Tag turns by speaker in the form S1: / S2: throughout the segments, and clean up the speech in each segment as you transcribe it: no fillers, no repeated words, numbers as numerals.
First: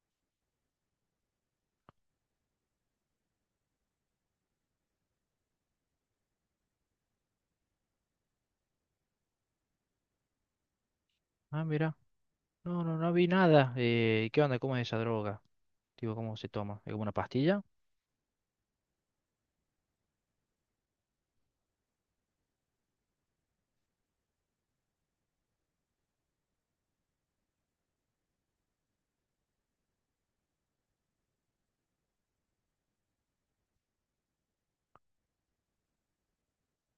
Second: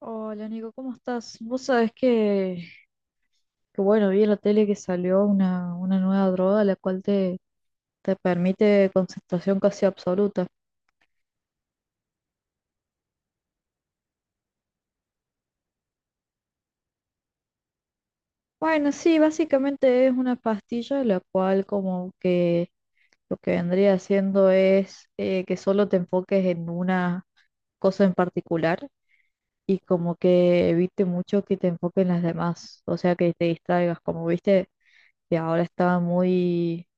S1: Hola Nico, ¿cómo estás? Vos sabés que bueno, vi en la tele que salió una nueva droga la cual te permite concentración casi absoluta.
S2: Ah, mira. No, no, no vi nada. ¿Qué onda? ¿Cómo es esa droga? Tipo, ¿cómo se toma? ¿Es como una pastilla?
S1: Bueno, sí, básicamente es una pastilla la cual como que lo que vendría haciendo es que solo te enfoques en una cosa en particular y como que evite mucho que te enfoques en las demás, o sea que te distraigas, como viste que ahora estaba muy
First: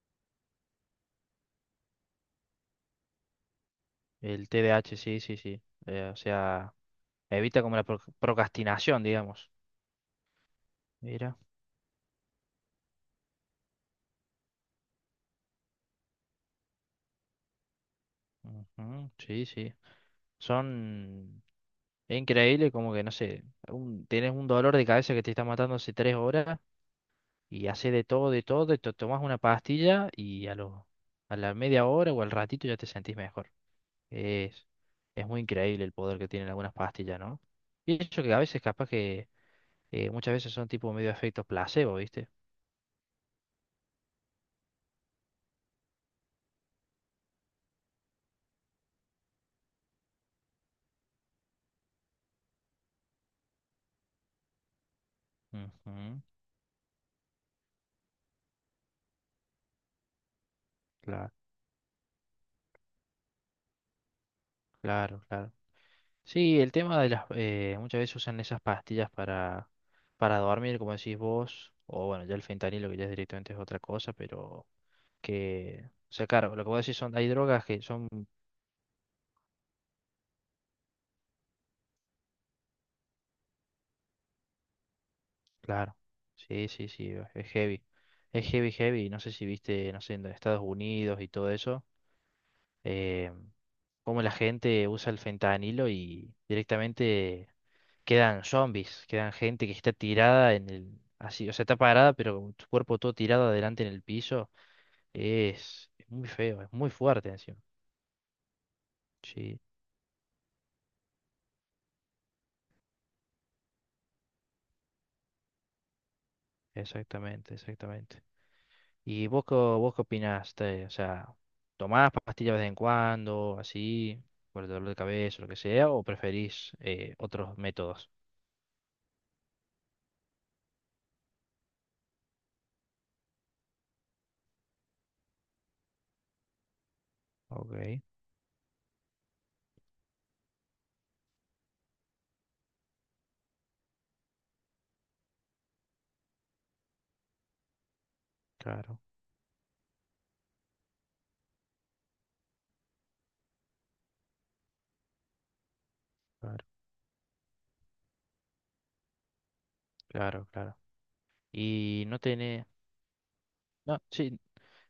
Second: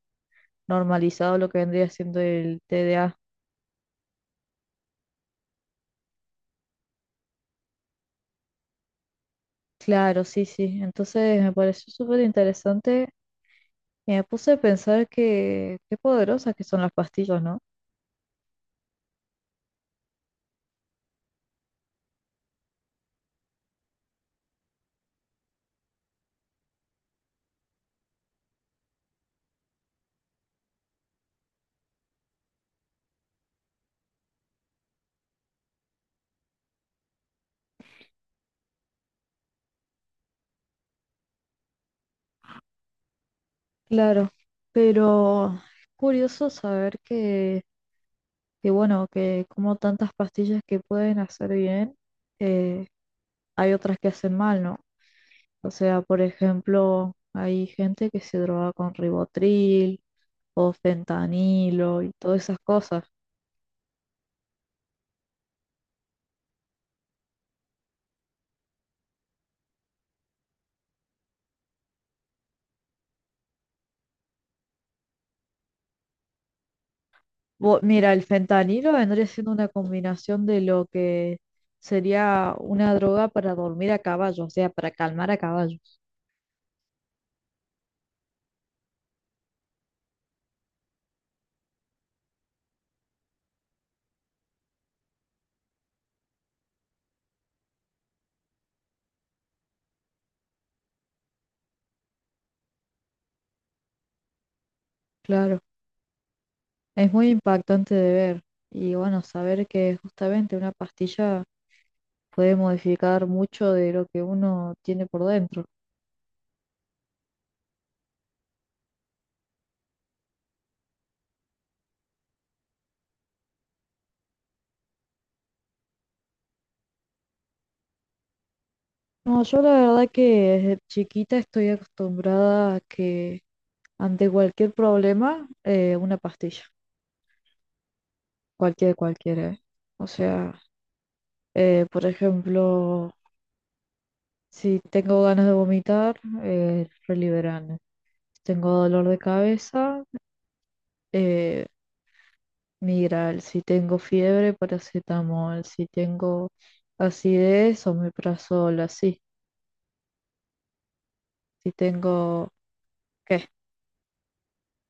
S1: normalizado lo que vendría siendo el TDA.
S2: El TDAH, sí, sí, sí. O sea, evita como la procrastinación, digamos.
S1: Claro, sí, sí.
S2: Mira.
S1: Entonces me pareció súper interesante y me puse a pensar que qué poderosas que son las pastillas, ¿no?
S2: Ujú, sí, sí. Son... Es increíble como que, no sé, tenés un dolor de cabeza que te está matando hace 3 horas y haces de todo, y te tomás una pastilla y a la media hora o al ratito ya te sentís mejor. Es, es muy increíble el poder que tienen algunas pastillas, ¿no? Y eso que a veces capaz que muchas veces son tipo medio efectos placebo, ¿viste?
S1: Claro, pero es curioso saber que bueno, que como tantas pastillas que pueden hacer bien, eh, hay otras que hacen mal, ¿no? O sea, por
S2: Ujú,
S1: ejemplo, hay gente que se droga con ribotril o
S2: claro,
S1: fentanilo y todas esas cosas.
S2: claro, claro. Sí, el tema de las, muchas veces usan esas pastillas para dormir, como decís vos, o bueno, ya el fentanilo que ya es directamente es otra cosa, pero que. O sea, claro, lo que vos decís son. Hay drogas que son.
S1: Mira, el fentanilo vendría siendo una combinación de lo que sería una droga para dormir a caballo, o sea, para calmar a
S2: Claro,
S1: caballos.
S2: sí, sí, sí, es heavy. Es heavy, heavy. No sé si viste, no sé, en Estados Unidos y todo eso. eh, Cómo la gente usa el fentanilo y directamente quedan zombies, quedan gente que está tirada en el, así, o sea, está parada, pero con su cuerpo todo tirado adelante en el piso.
S1: Claro,
S2: Es muy feo, es muy
S1: es muy
S2: fuerte encima.
S1: impactante de ver y bueno,
S2: Sí,
S1: saber que justamente una pastilla puede modificar mucho de lo que uno tiene por dentro.
S2: exactamente, exactamente. ¿Y vos, vos qué opinás? O sea, ¿tomás pastillas de vez en cuando, así, por el dolor de cabeza, lo que sea, o preferís otros métodos?
S1: No, yo la verdad que desde chiquita estoy acostumbrada a que ante cualquier problema, una pastilla,
S2: Ok,
S1: cualquiera. ¿Eh? O sea, por ejemplo... Si tengo ganas de vomitar, Reliberán. Si tengo
S2: claro,
S1: dolor de cabeza, eh, Migral. Si tengo fiebre, paracetamol. Si tengo
S2: claro,
S1: acidez, omeprazol, así.
S2: claro, claro.
S1: Si
S2: Y no
S1: tengo...
S2: tiene.
S1: ¿Qué?
S2: No, sí,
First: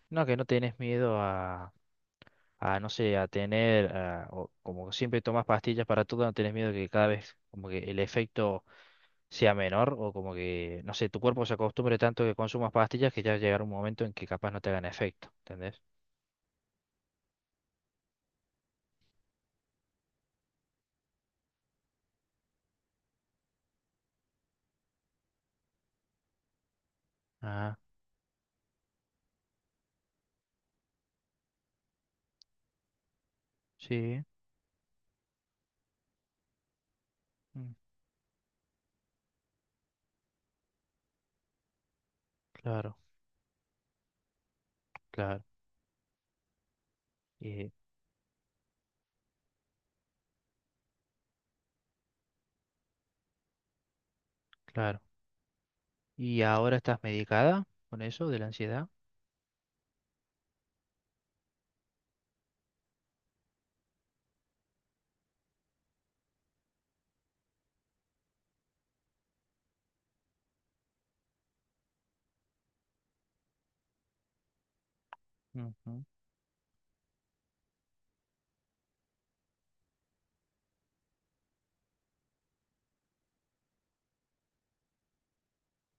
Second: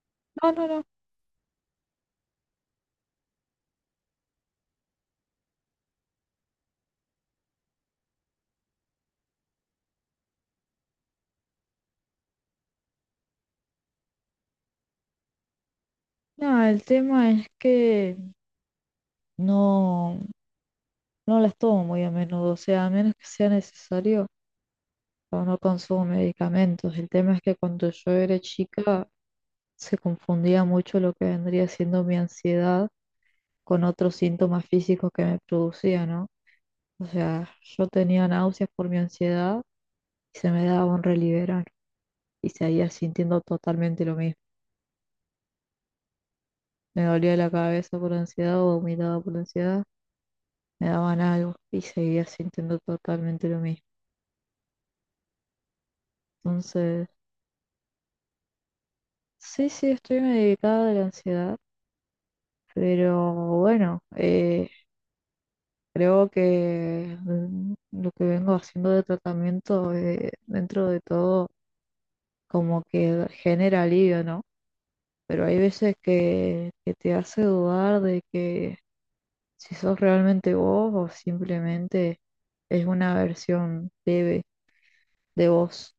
S2: no, que no
S1: No, no,
S2: tenés
S1: no.
S2: miedo a, no sé, o como siempre tomas pastillas para todo, no tenés miedo que cada vez como que el efecto sea menor o como que, no sé, tu cuerpo se acostumbre tanto que consumas pastillas que ya llegará un momento en que capaz no te hagan efecto, ¿entendés?
S1: No, el tema es que no, no las tomo muy a menudo. O sea, a menos que sea necesario, o no consumo medicamentos. El tema es que
S2: Ah,
S1: cuando yo era chica se confundía mucho lo que vendría siendo mi ansiedad con otros
S2: sí,
S1: síntomas físicos que me producía, ¿no? O sea,
S2: mm,
S1: yo tenía náuseas por mi ansiedad y se me daba un Reliberan y seguía
S2: claro,
S1: sintiendo totalmente lo mismo.
S2: claro,
S1: Me dolía la
S2: eh,
S1: cabeza por ansiedad o vomitaba por ansiedad, me daban algo y seguía sintiendo totalmente lo mismo.
S2: claro. ¿Y ahora estás
S1: Entonces,
S2: medicada con eso de la ansiedad?
S1: sí, sí, estoy medicada de la ansiedad, pero bueno, creo que lo que vengo haciendo de tratamiento, dentro de todo, como que genera alivio, ¿no? Pero hay
S2: Ujú,
S1: veces
S2: o
S1: que te hace dudar de que si sos realmente vos o simplemente es una versión leve de vos.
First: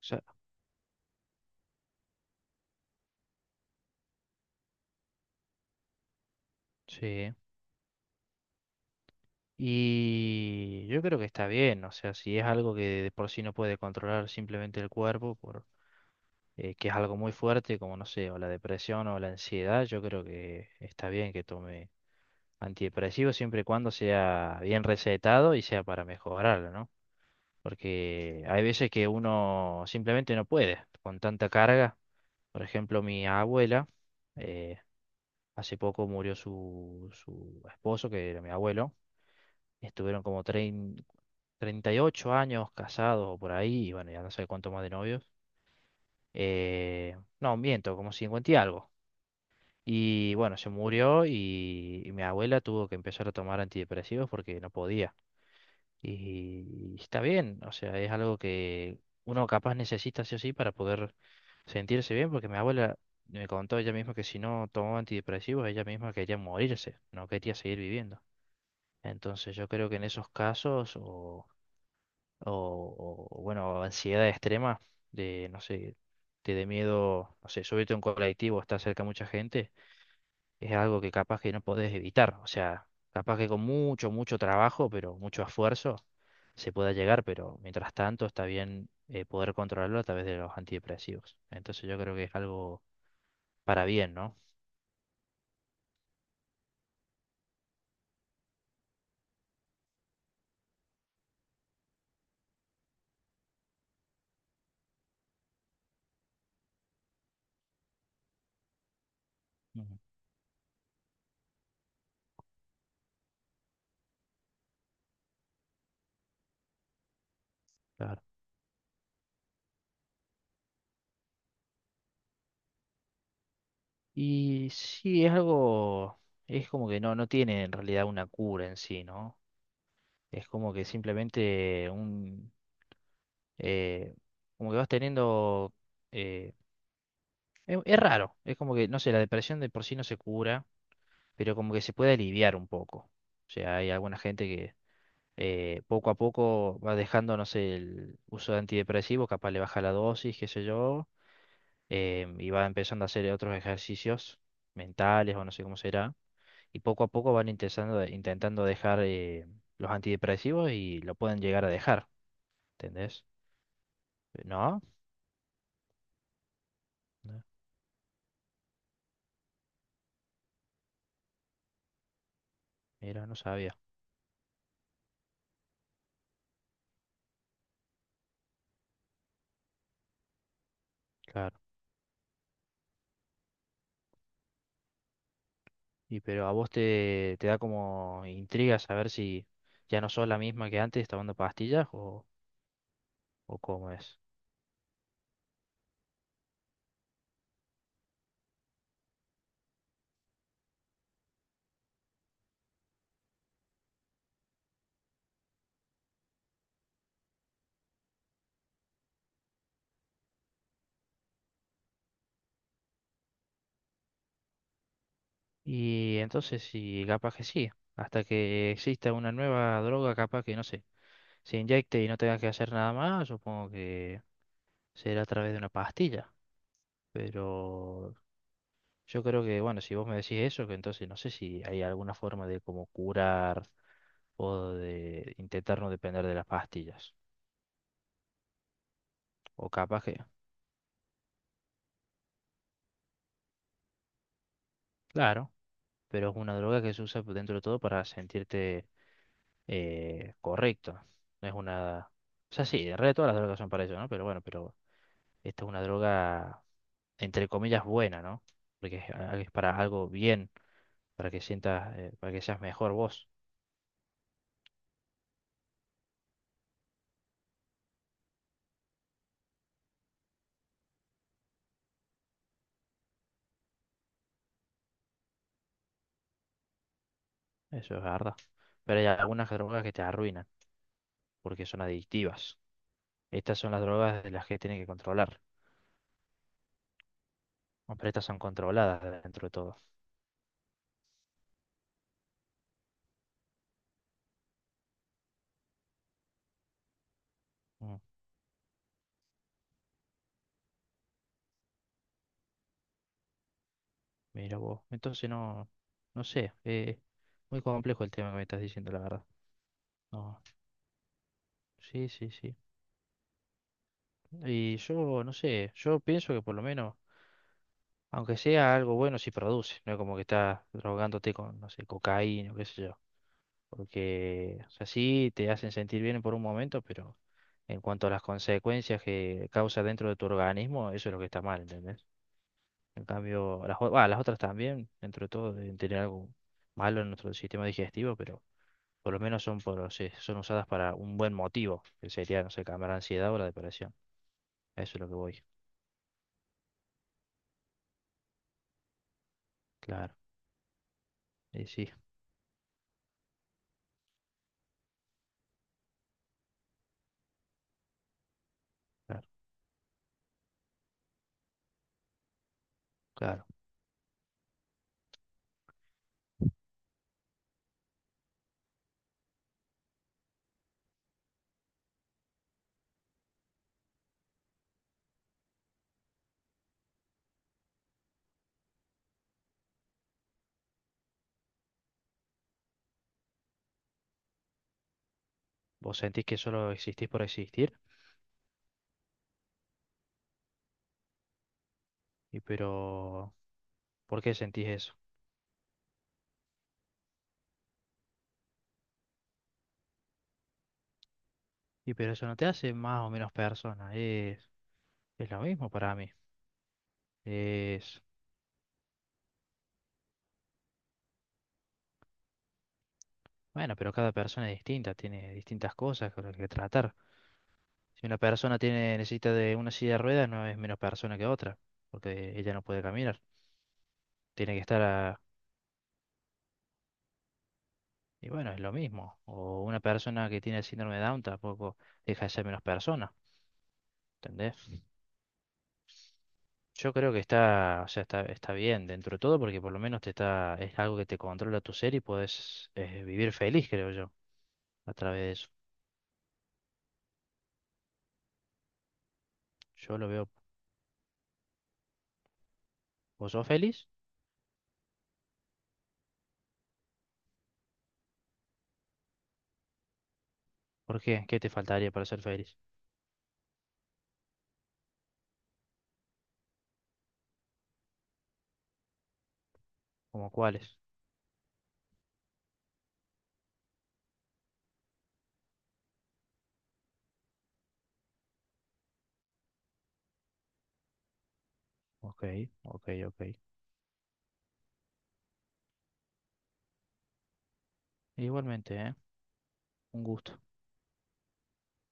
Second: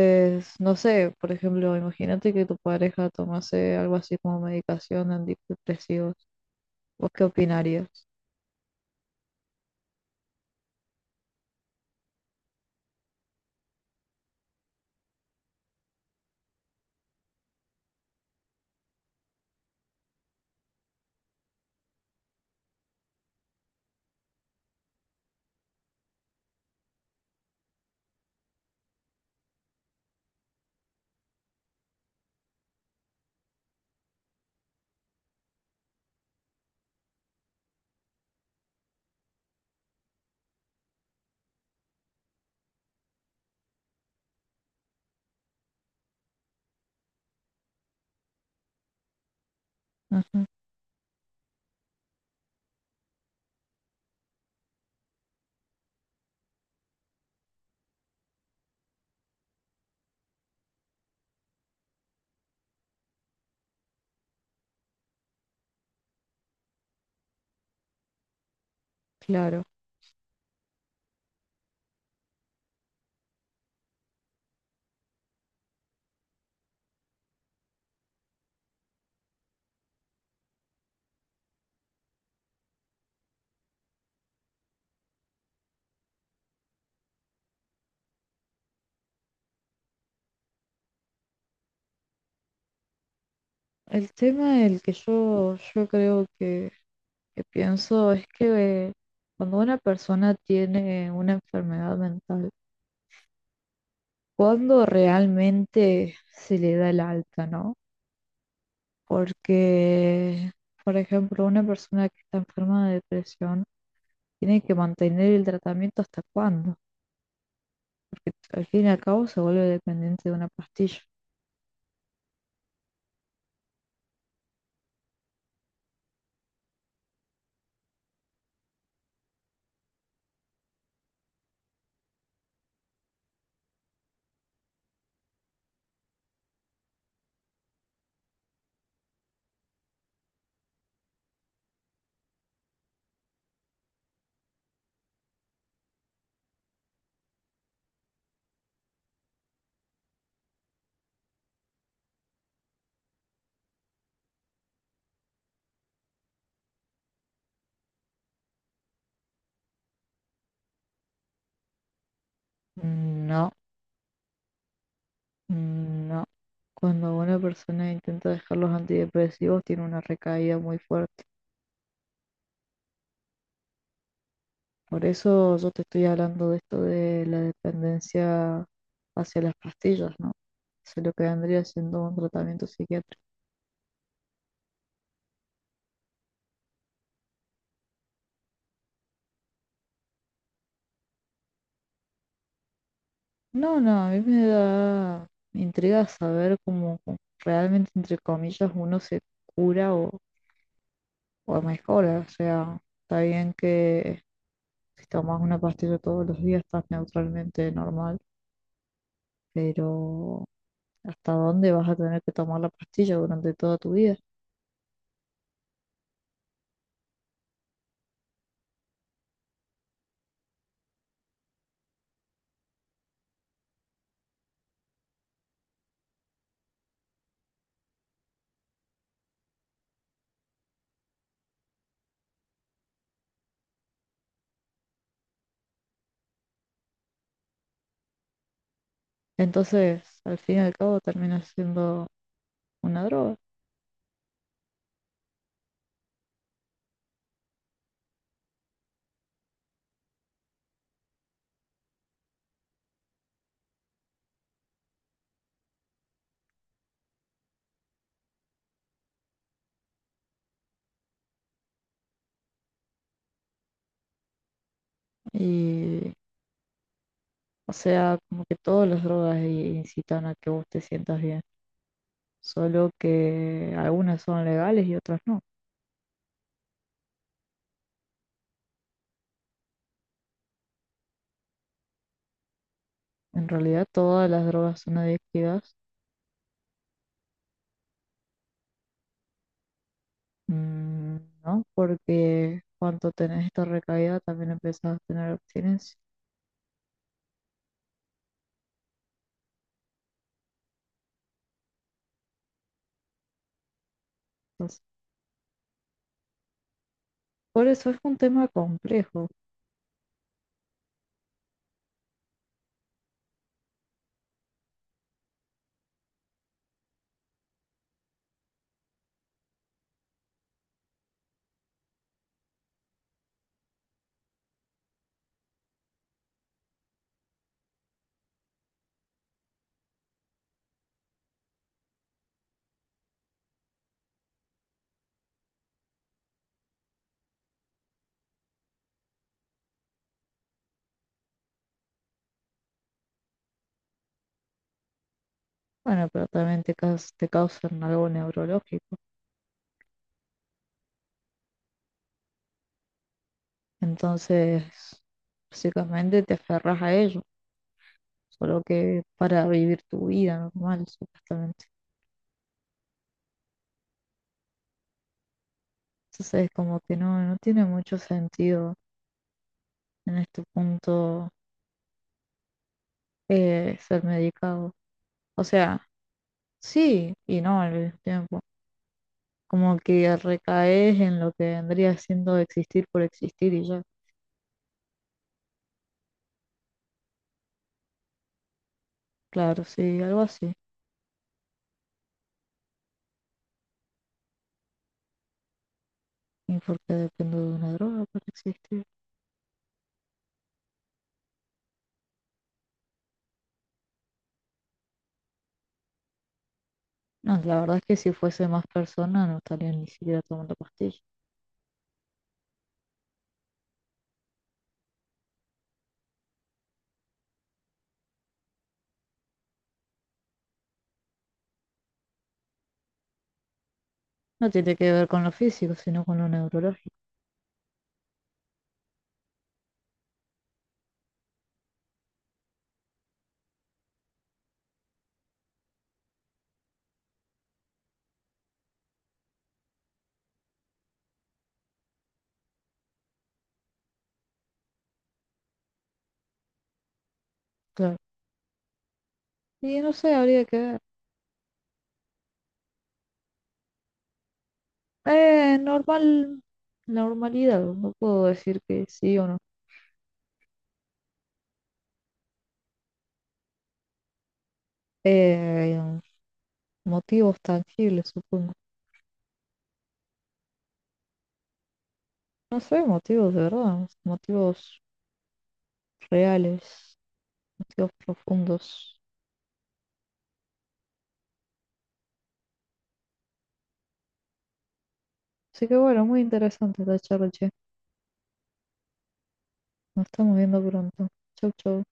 S2: sea,
S1: no sé, por ejemplo, imagínate que tu pareja tomase algo así como medicación antidepresivos. ¿Vos qué
S2: sí.
S1: opinarías?
S2: Y yo creo que está bien, o sea, si es algo que de por sí no puede controlar simplemente el cuerpo, que es algo muy fuerte, como no sé, o la depresión o la ansiedad, yo creo que está bien que tome antidepresivos siempre y cuando sea bien recetado y sea para mejorarlo, ¿no? Porque hay veces que uno simplemente no puede con tanta carga. Por ejemplo, mi abuela, eh, hace poco murió su esposo, que era mi abuelo. Estuvieron como 38 años casados o por ahí, y bueno, ya no sé cuánto más de novios. No, miento, como 50 y algo. Y
S1: Ujú,
S2: bueno, se murió y mi abuela tuvo que empezar a tomar antidepresivos porque no podía. Y está bien, o sea, es algo que uno capaz necesita sí o sí para poder sentirse bien, porque mi abuela me contó ella misma que si no tomaba antidepresivos, ella misma quería morirse, no quería seguir viviendo. Entonces
S1: claro.
S2: yo creo que en esos casos o bueno, ansiedad extrema, de, no sé, te dé miedo, no sé, subirte a un colectivo, estar cerca de mucha gente, es algo que capaz que no podés evitar, o sea, capaz que con mucho, mucho trabajo, pero mucho esfuerzo, se pueda llegar, pero mientras tanto está bien poder controlarlo a través de los antidepresivos. Entonces yo creo que es algo para
S1: El
S2: bien, ¿no?
S1: tema el que yo creo que pienso es que cuando una persona tiene una enfermedad mental, cuando realmente se le da el alta, ¿no?
S2: Ujú.
S1: Porque, por ejemplo, una persona que está enferma de depresión tiene que mantener el tratamiento hasta cuándo,
S2: Claro.
S1: porque al fin y al cabo se vuelve dependiente de una pastilla.
S2: Y sí, es algo, es como que no tiene en realidad una cura en sí, ¿no? Es como que simplemente un eh, como que vas teniendo. eh, Es, raro, es como que, no sé, la depresión de por sí no se cura, pero como que se puede aliviar un poco. O sea, hay alguna gente que poco a poco va dejando, no sé, el uso de antidepresivos, capaz le baja la dosis, qué sé yo, y va empezando a hacer otros ejercicios mentales o no sé cómo será, y poco a poco van intentando, intentando dejar los antidepresivos y lo pueden llegar a dejar, ¿entendés?
S1: No.
S2: ¿No?
S1: No, cuando una
S2: No,
S1: persona intenta dejar los antidepresivos tiene una recaída muy fuerte.
S2: mira, no sabía.
S1: Por eso yo te estoy hablando de esto de la dependencia hacia las pastillas, ¿no? Eso es lo que
S2: Claro.
S1: vendría siendo un tratamiento psiquiátrico.
S2: Y pero a vos te da como intriga saber si ya no sos la misma que antes tomando pastillas o
S1: No,
S2: cómo
S1: no, a
S2: es.
S1: mí me da intriga saber cómo realmente, entre comillas, uno se cura o mejora. O sea, está bien que si tomas una pastilla todos los días estás neutralmente normal, pero hasta dónde vas a tener que tomar la pastilla durante toda tu vida.
S2: Y entonces sí, capaz que sí. Hasta que exista una nueva droga, capaz que no sé, se inyecte y no tenga que hacer nada más, supongo que será a través de una pastilla. Pero yo creo que, bueno, si vos me decís eso, que entonces no sé si hay alguna forma de como curar o de intentar no depender de las pastillas. O
S1: Entonces,
S2: capaz que,
S1: al fin y al cabo, termina siendo una droga.
S2: claro. Pero es una droga que se usa pues, dentro de todo para sentirte correcto. No es una. O sea, sí, en realidad todas las drogas son para eso, ¿no? Pero bueno, pero esta es una droga, entre comillas, buena, ¿no? Porque es para algo bien, para que sientas, para que seas mejor vos.
S1: Y, o sea, como que todas las drogas incitan a que vos te sientas bien, solo que algunas son legales y otras no.
S2: Eso es verdad. Pero hay algunas drogas que te arruinan, porque son adictivas.
S1: En
S2: Estas son las
S1: realidad,
S2: drogas
S1: todas
S2: de las
S1: las
S2: que tienen
S1: drogas
S2: que
S1: son
S2: controlar.
S1: adictivas,
S2: ¿No? Pero estas son controladas dentro de todo.
S1: mm, ¿no? Porque cuando tenés esta recaída, también empezás a tener abstinencia.
S2: Mm. Mira
S1: Entonces,
S2: vos. Entonces no, no sé, muy
S1: por eso es
S2: complejo el
S1: un
S2: tema que me
S1: tema
S2: estás diciendo, la verdad.
S1: complejo.
S2: No, sí, sí, sí. Y yo, no sé, yo pienso que por lo menos, aunque sea algo bueno, si produce, no es como que estás drogándote con, no sé, cocaína o qué sé yo. Porque, o sea, sí te hacen sentir bien por un momento, pero en cuanto a las consecuencias que causa dentro de tu organismo, eso es lo que está mal, ¿entendés? En cambio, bah, las otras también, dentro de todo, deben tener algo malo en nuestro sistema digestivo, pero Por lo menos son, sí, son usadas para un buen motivo, que sería, no sé, calmar la ansiedad o la depresión. A eso es lo que voy.
S1: Bueno, pero también te causan algo neurológico.
S2: Claro, y sí,
S1: Entonces, básicamente te aferras a ello, solo que
S2: claro,
S1: para vivir tu vida normal, supuestamente.
S2: claro.
S1: Entonces, como que no, no tiene mucho sentido en este punto ser medicado. O sea, sí y no al mismo tiempo. Como que recaes en lo que vendría siendo existir por existir y ya.
S2: Vos sentís que solo existís por existir,
S1: Claro, sí, algo así.
S2: pero, ¿por qué sentís eso?
S1: ¿Y por qué dependo de una droga para existir?
S2: Pero eso no te hace más o menos persona, es lo mismo para mí.
S1: No, la verdad es que
S2: Es,
S1: si fuese más persona no estaría ni siquiera tomando pastillas.
S2: bueno, pero cada persona es distinta, tiene distintas cosas con las que tratar. Si una persona necesita de una silla de ruedas, no es menos persona que otra, porque ella no puede caminar.
S1: No
S2: Tiene que
S1: tiene
S2: estar
S1: que ver
S2: a-
S1: con lo físico, sino con lo neurológico,
S2: Y bueno, es lo mismo. O una persona que tiene el síndrome de Down tampoco deja de ser menos persona, ¿entendés? Yo creo que está, o sea, está bien dentro de todo porque por lo menos te está, es algo que te controla tu ser y puedes vivir feliz, creo yo, a través de eso.
S1: claro. Y no
S2: Yo lo
S1: sé,
S2: veo.
S1: habría que ver.
S2: ¿Vos sos feliz?
S1: Normal, normalidad, no puedo decir que sí o no.
S2: ¿Por qué? ¿Qué te faltaría para ser feliz?
S1: Eh, motivos tangibles, supongo.
S2: ¿Cómo cuáles?
S1: No sé, motivos de verdad, motivos reales, motivos profundos.
S2: Ok, ok, ok.
S1: Así que bueno, muy interesante esta charla, che.
S2: Igualmente, ¿eh? Un
S1: Nos estamos
S2: gusto.
S1: viendo pronto. Chau, chau.